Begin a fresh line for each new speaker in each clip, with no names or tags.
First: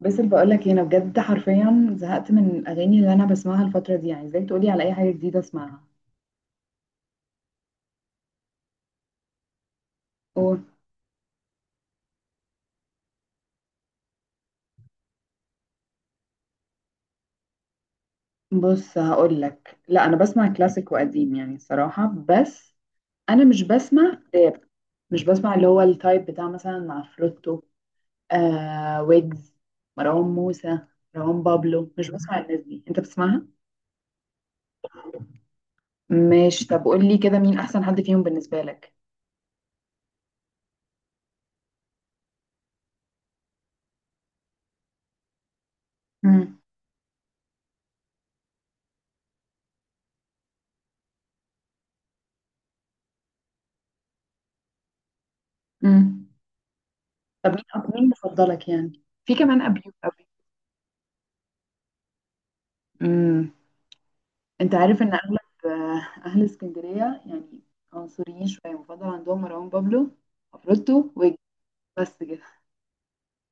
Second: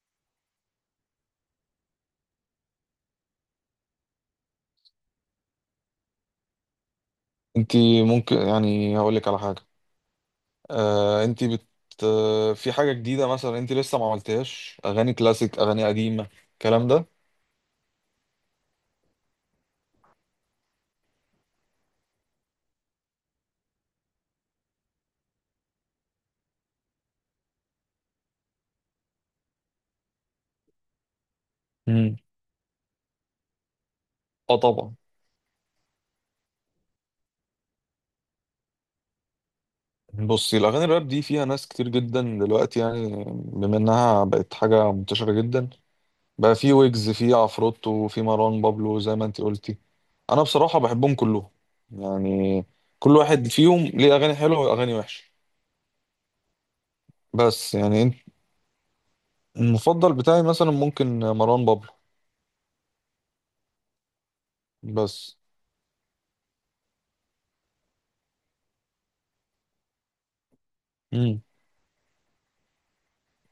بس اللي بقول لك إيه، انا بجد حرفيا زهقت من الاغاني اللي انا بسمعها الفتره دي. يعني ازاي تقولي على اي حاجه جديده اسمعها؟
انت ممكن يعني هقول لك على حاجه.
أوه.
آه انت بت آه، في حاجه جديده مثلا انت لسه ما عملتهاش اغاني كلاسيك اغاني قديمه الكلام ده؟
بص، هقول لك، لا انا بسمع كلاسيك وقديم يعني الصراحه، بس انا مش بسمع راب. مش بسمع اللي هو التايب بتاع مثلا مع آه، ويجز، مروان موسى، مروان بابلو. مش
امم.
بسمع الناس دي. انت بتسمعها؟
اه، طبعا.
ماشي. طب قول لي كده، مين احسن حد فيهم بالنسبه لك؟
بصي، الاغاني الراب دي فيها ناس كتير جدا دلوقتي يعني بما انها بقت حاجه منتشره جدا. بقى
امم.
في ويجز، في عفروتو، في مروان بابلو زي ما انت قلتي. انا بصراحه بحبهم كلهم يعني كل واحد فيهم ليه اغاني حلوه واغاني وحشه.
امم. طب، مين
بس يعني
مين
انت-
مفضلك يعني؟ في كمان ابيو
المفضل
ابيو.
بتاعي مثلا ممكن مروان بابلو
امم. انت عارف ان
بس.
اغلب آه، اهل اسكندريه يعني، عنصريين شويه. بفضل عندهم مروان بابلو، عفروتو، ويجز.
امم.
بس كده.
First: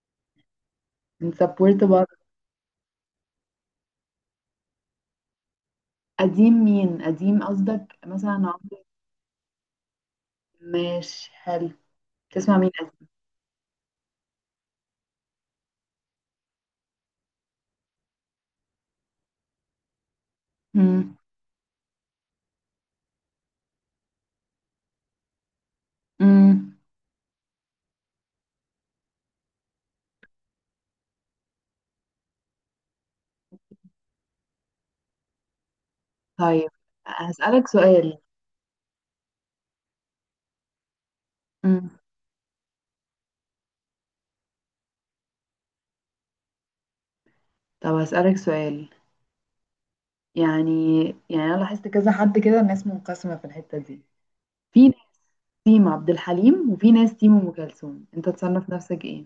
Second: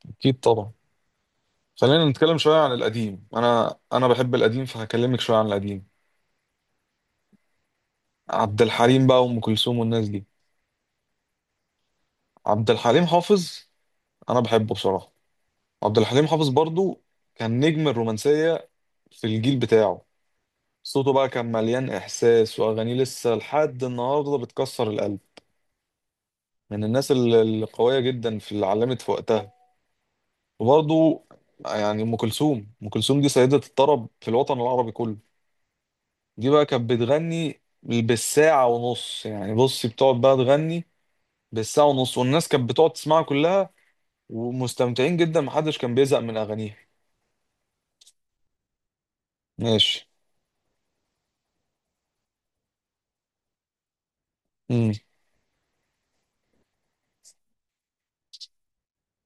اكيد طبعا.
بنسبورت
خلينا
بعض.
نتكلم شويه عن القديم. انا بحب القديم فهكلمك شويه عن القديم.
قديم؟ مين قديم؟ قصدك مثلا
عبد
عمرو؟
الحليم بقى وام كلثوم والناس دي.
ماشي، حلو. تسمع مين
عبد الحليم
قديم؟
حافظ انا بحبه بصراحه. عبد الحليم حافظ برضو كان نجم الرومانسيه في الجيل بتاعه. صوته
مم.
بقى كان مليان احساس واغانيه لسه لحد النهارده بتكسر القلب.
مم.
من الناس القويه جدا في اللي علمت في وقتها. وبرضو يعني ام كلثوم دي سيده الطرب في الوطن العربي كله. دي بقى
طيب،
كانت بتغني
هسألك سؤال.
بالساعة ونص. يعني بصي، بتقعد بقى تغني بالساعة
مم.
ونص والناس كانت بتقعد تسمعها كلها ومستمتعين جدا. محدش كان بيزهق من أغانيها.
طب هسألك سؤال.
ماشي.
يعني يعني انا لاحظت كذا حد كده. الناس منقسمه في الحته دي. في
مم.
ناس تيم عبد الحليم وفي ناس تيم ام كلثوم. انت تصنف نفسك ايه؟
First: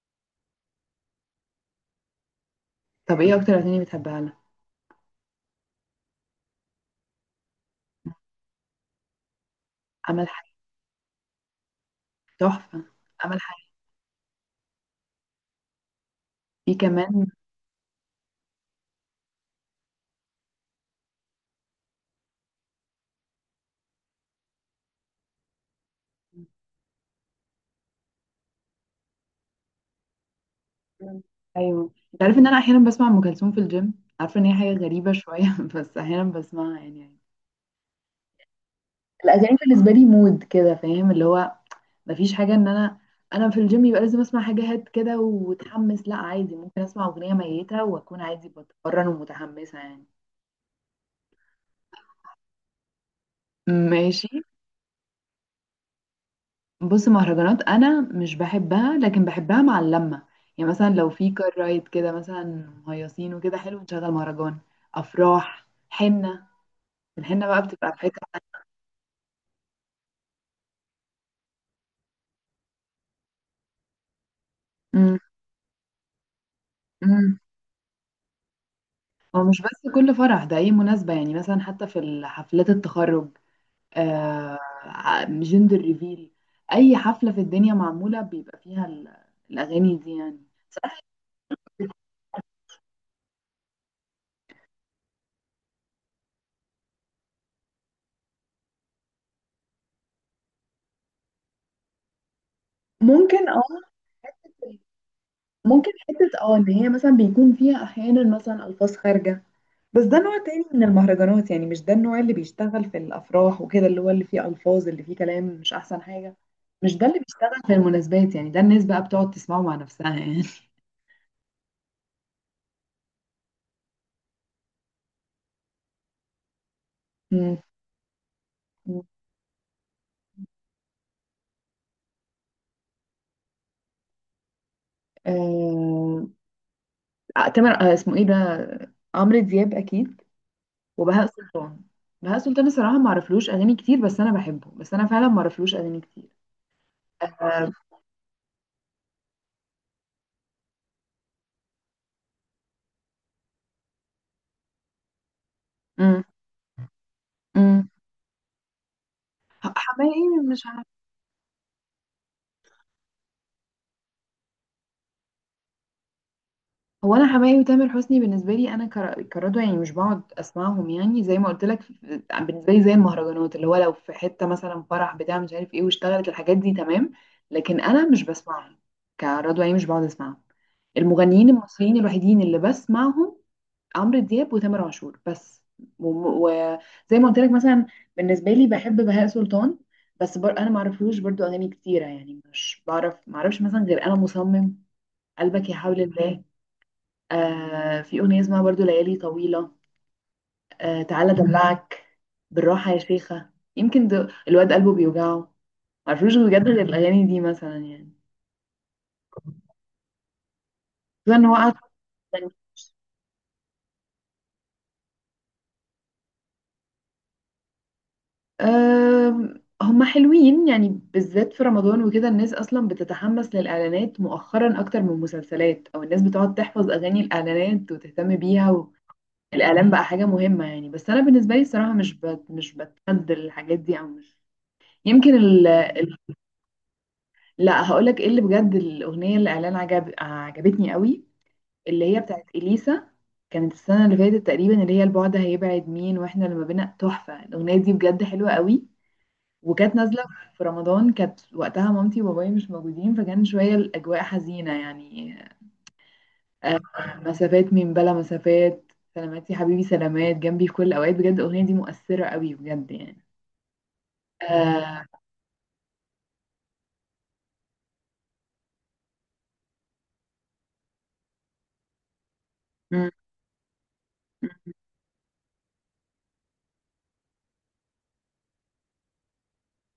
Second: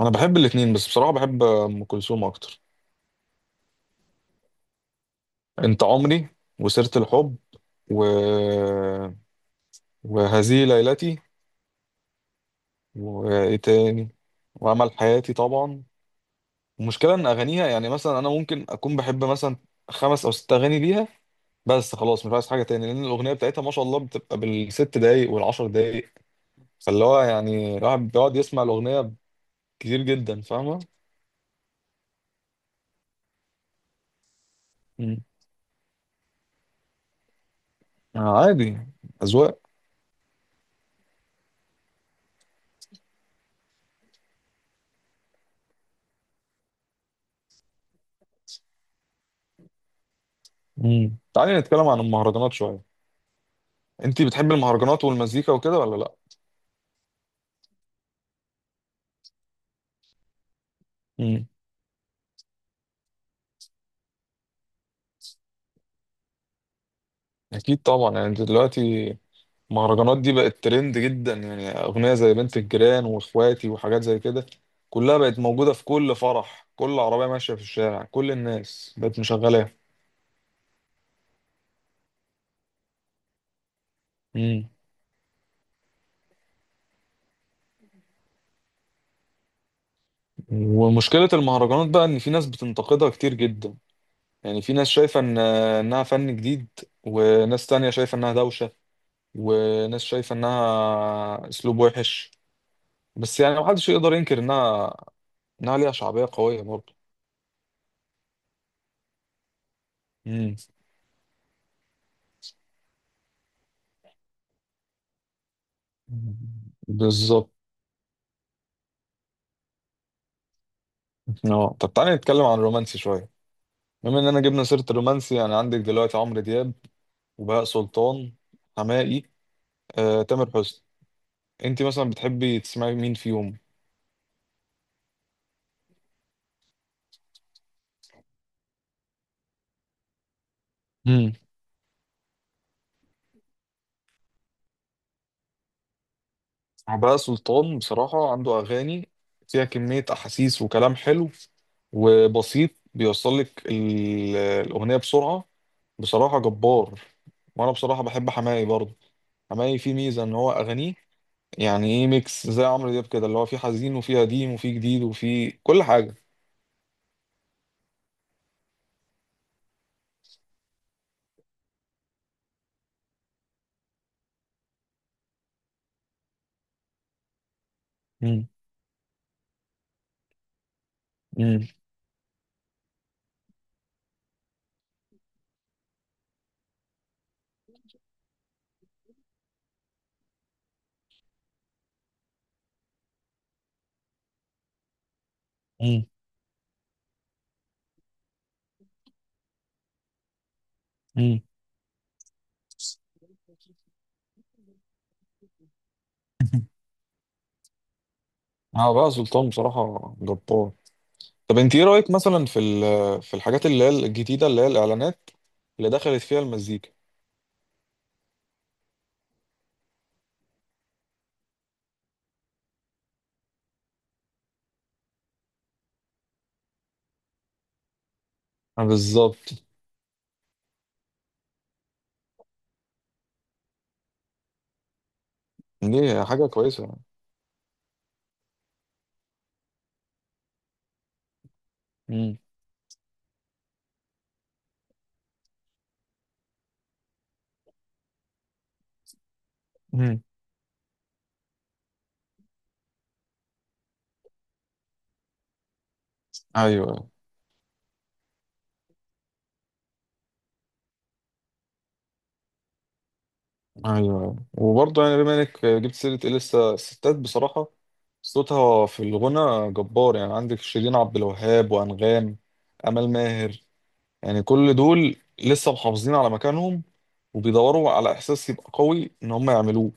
أنا بحب الاتنين بس بصراحة بحب أم كلثوم أكتر.
طب ايه اكتر اغاني بتحبها لها؟
أنت عمري، وسيرة الحب، و...
امل.
وهذه ليلتي،
تحفة. عمل
وإيه
حاجة.
تاني، وأمل حياتي طبعا.
في
المشكلة إن
كمان.
أغانيها يعني مثلا أنا ممكن أكون بحب مثلا خمس أو ست أغاني ليها بس خلاص مش عايز حاجه تاني لان الاغنيه بتاعتها ما شاء الله بتبقى بالست دقايق والعشر دقايق. فاللي هو يعني الواحد بيقعد يسمع الاغنيه كتير جدا، فاهمه.
أيوه، أنت عارف إن أنا أحيانا بسمع أم كلثوم في الجيم. عارفة إن هي حاجة غريبة
مم.
شوية بس أحيانا بسمعها يعني.
آه، عادي،
الأغاني
اذواق.
بالنسبة لي مود كده، فاهم اللي هو مفيش حاجة إن أنا في الجيم يبقى لازم أسمع حاجة هات كده وتحمس. لا عادي، ممكن أسمع أغنية ميتة وأكون عادي بتمرن ومتحمسة يعني.
مم. تعالي نتكلم عن المهرجانات شويه. انت
ماشي.
بتحبي المهرجانات والمزيكا وكده ولا لا؟
بص، مهرجانات انا مش بحبها، لكن بحبها مع اللمه. يعني مثلا لو في
مم.
كار رايد كده مثلا، مهيصين وكده، حلو نشغل مهرجان. افراح، حنه. الحنه بقى
اكيد
بتبقى في
طبعا.
حته.
يعني انت دلوقتي المهرجانات دي بقت ترند جدا، يعني اغنيه زي بنت الجيران واخواتي وحاجات زي كده كلها
امم.
بقت موجوده في كل فرح، كل عربيه
امم.
ماشيه في الشارع، كل الناس بقت
هو مش
مشغلاها.
بس كل فرح، ده اي مناسبه يعني، مثلا حتى في حفلات التخرج. آه،
مم.
جندر ريفيل. اي حفله في الدنيا معموله بيبقى فيها الاغاني دي يعني. صراحة.
ومشكلة المهرجانات بقى إن في ناس بتنتقدها كتير جدا. يعني في ناس شايفة إن إنها فن جديد، وناس تانية شايفة إنها دوشة، وناس شايفة إنها أسلوب وحش. بس
ممكن،
يعني
اه.
محدش يقدر ينكر
حتة-
إنها، إنها
ممكن
ليها شعبية
حته
قوية
ان هي
برضه.
مثلا بيكون فيها احيانا مثلا الفاظ خارجه. بس ده نوع
امم.
تاني من المهرجانات يعني. مش ده النوع اللي بيشتغل في الافراح وكده، اللي هو اللي فيه الفاظ، اللي فيه كلام مش احسن حاجه. مش ده اللي
بالظبط.
بيشتغل في المناسبات يعني. ده الناس بقى بتقعد تسمعه مع نفسها يعني.
اه، طب تعالى نتكلم عن الرومانسي شوية. بما إننا جبنا سيرة الرومانسي، أنا عندك دلوقتي عمرو دياب،
مم.
وبهاء سلطان، حماقي، تامر حسني. أنت مثلا بتحبي تسمعي مين فيهم؟
آه... آه، تامر، اسمه ايه ده، عمرو دياب اكيد، وبهاء سلطان. بهاء سلطان الصراحه ما اعرفلوش اغاني كتير، بس انا بحبه. بس انا فعلا ما اعرفلوش اغاني كتير.
عباس
آه...
سلطان بصراحة عنده أغاني فيها كمية أحاسيس وكلام حلو وبسيط. بيوصل لك الأغنية بسرعة.
مم.
بصراحة جبار. وأنا
مم.
بصراحة بحب حماقي برضه. حماقي فيه ميزة إن
حماقي
هو
مش...
أغانيه يعني إيه ميكس زي عمرو دياب كده، اللي هو فيه حزين وفيه قديم وفيه جديد وفيه كل حاجة.
هو، انا حماقي وتامر حسني بالنسبه لي انا كردوه يعني، مش بقعد اسمعهم، يعني زي ما قلت لك بالنسبه لي زي المهرجانات، اللي هو لو في حته مثلا فرح بتاع مش عارف ايه واشتغلت الحاجات دي، تمام. لكن انا مش
مم.
بسمعهم. كردوه يعني، مش بقعد اسمعهم. المغنيين
مم.
المصريين الوحيدين اللي بسمعهم، عمرو دياب وتامر عاشور بس. وزي ما قلت لك مثلا، بالنسبه لي بحب بهاء سلطان. بس انا ما اعرفلوش برضو اغاني كتيره يعني، مش بعرف، ما اعرفش مثلا غير انا مصمم، قلبك يا حول
مم.
الله. آه، في أغنية اسمها برضو ليالي طويلة. آه، تعالى
مم.
دلعك، بالراحة يا شيخة، يمكن ده الواد قلبه بيوجعه. معرفوش بجد غير الأغاني دي مثلا يعني.
عباس سلطان بصراحة جبار.
خصوصا إن هو
طب
قاعد
أنت إيه رأيك مثلا
يعني.
في الحاجات اللي هي الجديدة اللي هي الإعلانات اللي دخلت فيها المزيكا؟
آه، هما حلوين يعني، بالذات في رمضان وكده الناس أصلا بتتحمس للإعلانات مؤخرا أكتر من المسلسلات، أو الناس بتقعد تحفظ أغاني الإعلانات وتهتم بيها.
بالظبط.
والإعلان بقى حاجة مهمة يعني. بس أنا بالنسبة لي الصراحة مش بتحد الحاجات دي، أو مش يمكن.
دي حاجة كويسة يعني.
لا، هقولك ايه اللي بجد، الاغنيه اللي اعلان عجبتني قوي، اللي هي
مم.
بتاعت اليسا. كانت السنه اللي فاتت تقريبا، اللي هي البعد هيبعد مين واحنا لما بينا، تحفه. الاغنيه دي بجد حلوه قوي، وكانت
مم.
نازله في رمضان. كانت وقتها مامتي وبابايا مش موجودين فكان شويه الاجواء حزينه يعني. آه،
أيوه،
مسافات من بلا مسافات، سلامات يا حبيبي سلامات، جنبي في كل الاوقات. بجد الاغنيه دي مؤثره قوي بجد يعني.
أيوه.
آه،
وبرضه يعني بما إنك جبت سيرة إيه لسه الستات بصراحة صوتها في الغنى جبار. يعني عندك شيرين عبد الوهاب، وأنغام،
م- م-
أمال ماهر. يعني كل دول لسه محافظين على مكانهم وبيدوروا على إحساس يبقى قوي إن هم يعملوه.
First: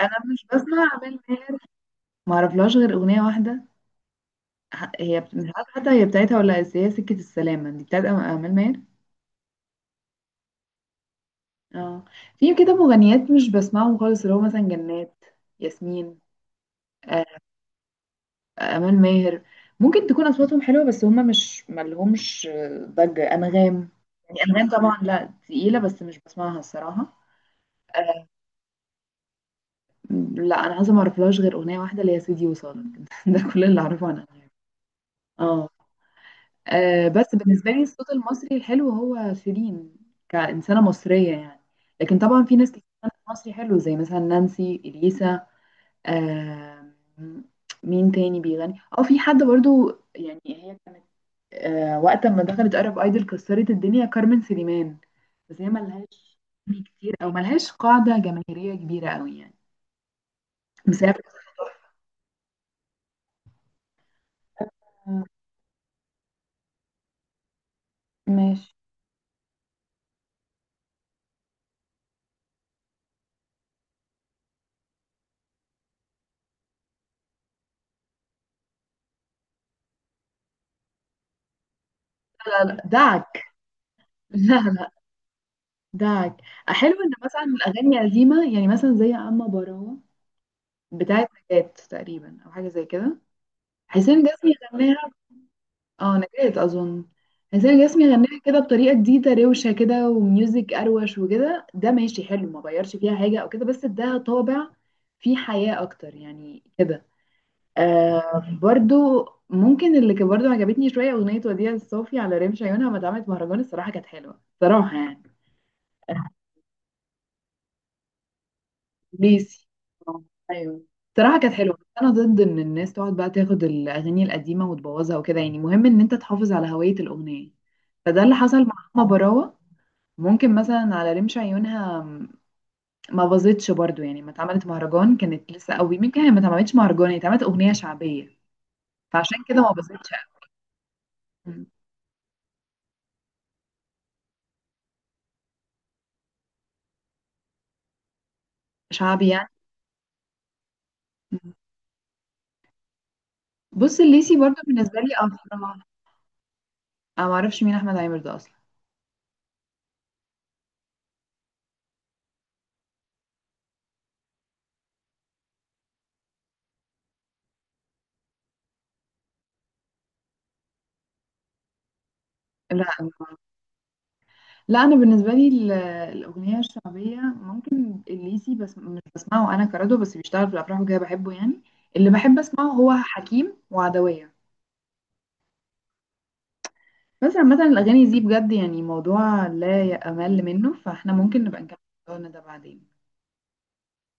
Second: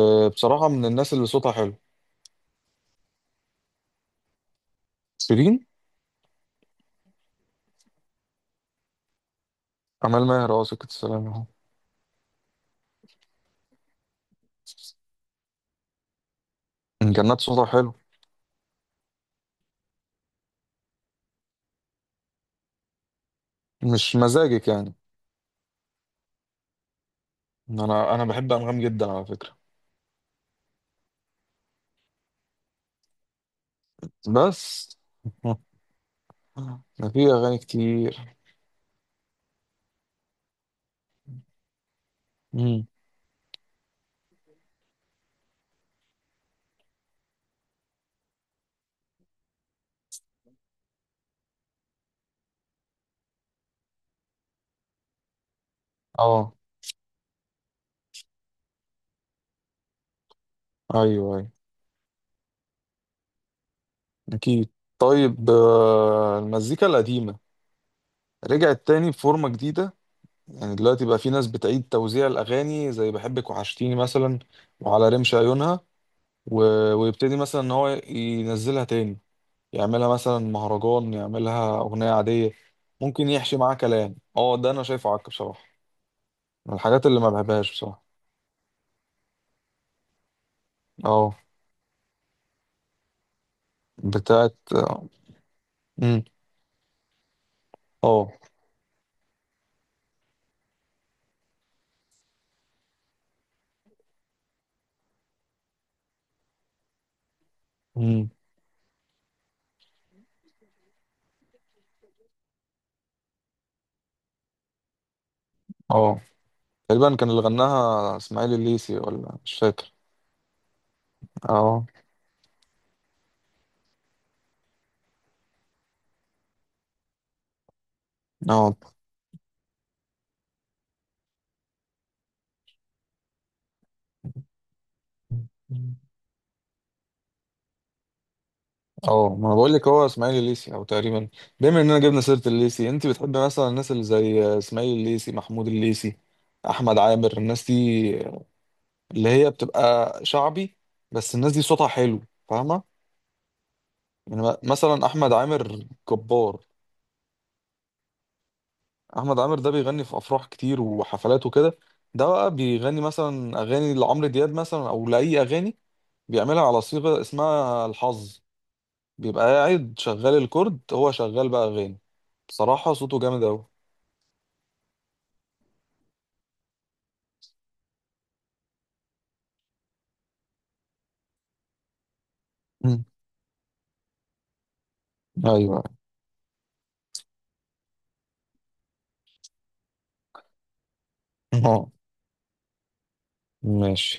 انا مش بسمع
من الناس
اعمال
اللي صوتها
ماهر.
حلو
ما اعرفلهاش غير اغنيه واحده. هي مش
شيرين.
عارفة حتى هي بتاعتها، ولا هي سكة السلامة دي بتاعت أمال ماهر.
أمال ماهر، أه، سكة السلام أهو.
اه. في كده مغنيات مش بسمعهم خالص، اللي هو مثلا جنات، ياسمين، آه،
كان صوتها حلو.
أمال ماهر. ممكن تكون أصواتهم حلوة، بس هما مش ملهمش، ضجة. أنغام،
مش
يعني
مزاجك
أنغام
يعني.
طبعا، لا، تقيلة بس مش بسمعها الصراحة.
انا
آه،
بحب انغام جدا على فكره.
لا، أنا عايزة، معرفلهاش غير أغنية واحدة اللي هي سيدي وصالك ده كل اللي أعرفه عن أنغام.
بس.
اه. آه،
ده في
بس
اغاني
بالنسبة لي الصوت
كتير.
المصري الحلو هو شيرين، كإنسانة مصرية يعني. لكن طبعا في ناس كتير
امم.
بتغني مصري حلو، زي مثلا نانسي، إليسا، آه. مين تاني بيغني؟ اه في حد برضو، يعني هي كانت، آه، وقت ما دخلت أرب ايدل كسرت الدنيا كارمن سليمان. بس هي ملهاش
اه.
أغاني كتير، او ملهاش قاعدة جماهيرية كبيرة قوي يعني. بس
ايوه،
هي بتغني.
ايوه، اكيد. طيب، المزيكا القديمه
ماشي.
رجعت تاني بفورمه جديده. يعني دلوقتي بقى في ناس بتعيد توزيع الاغاني زي بحبك وحشتيني مثلا، وعلى رمش عيونها، و... ويبتدي مثلا ان هو ينزلها تاني. يعملها مثلا مهرجان، يعملها اغنيه عاديه،
لا لا لا،
ممكن
دعك.
يحشي معاه كلام. اه، ده انا
لا.
شايفه عك بصراحه.
ده
من
حلو
الحاجات
ان
اللي ما
مثلا
بحبهاش
الاغاني
بصراحه.
قديمه، يعني مثلا زي اما براوه، بتاعه
اه.
نجاة تقريبا، او حاجه زي كده. حسين جسمي
بتاعت.
غناها. اه،
امم.
نجاة اظن. حسين جسمي
اه.
غناها كده بطريقه جديده روشه كده وميوزك اروش وكده، ده ماشي حلو، ما غيرش فيها حاجه او كده، بس اداها طابع فيه حياه اكتر يعني كده.
امم.
آه، برضو ممكن اللي كان برضو عجبتني شويه اغنيه وديع الصوفي على رمش عيونها ما اتعملت مهرجان، الصراحه كانت حلوه صراحه يعني.
اه. تقريبا كان اللي غناها اسماعيل الليسي ولا مش
ميسي،
فاكر.
آه، ايوه. صراحه كانت حلوه، بس
اه،
انا ضد ان الناس تقعد بقى تاخد الاغاني القديمه وتبوظها وكده. يعني مهم ان انت تحافظ على هويه الاغنيه. فده اللي حصل مع
اه،
ماما براوه. ممكن مثلا على رمش عيونها ما باظتش برضو يعني، ما اتعملت مهرجان، كانت لسه قوي. يمكن هي ما اتعملتش مهرجان، هي اتعملت اغنيه شعبيه.
اه،
فعشان
ما انا
كده ما
بقول لك هو
باظتش
اسماعيل الليسي او تقريبا.
قوي.
بما اننا جبنا سيره الليسي، انت بتحبي مثلا الناس اللي زي اسماعيل الليسي، محمود الليسي، احمد عامر، الناس دي
شعبي
اللي
يعني.
هي بتبقى شعبي؟ بس الناس دي صوتها حلو، فاهمه.
بص، الليسي
يعني
برضو بالنسبه
مثلا
لي
احمد
افراح انا.
عامر جبار.
ما اعرفش مين احمد عامر ده اصلا.
احمد عامر ده بيغني في افراح كتير وحفلات وكده. ده بقى بيغني مثلا اغاني لعمرو دياب مثلا او لاي اغاني بيعملها على صيغه اسمها الحظ. بيبقى قاعد شغال الكورد، هو شغال بقى اغاني.
لا
بصراحه صوته جامد اوي.
لا، انا بالنسبه لي الاغنيه الشعبيه ممكن الليسي، بس مش بسمعه انا، كردو، بس بيشتغل في الافراح وكده بحبه يعني. اللي بحب اسمعه هو
مم.
حكيم وعدويه.
ايوه.
بس عامه الاغاني دي بجد يعني موضوع لا يأمل منه، فاحنا ممكن نبقى نكمل
اه،
موضوعنا ده بعدين.
ماشي.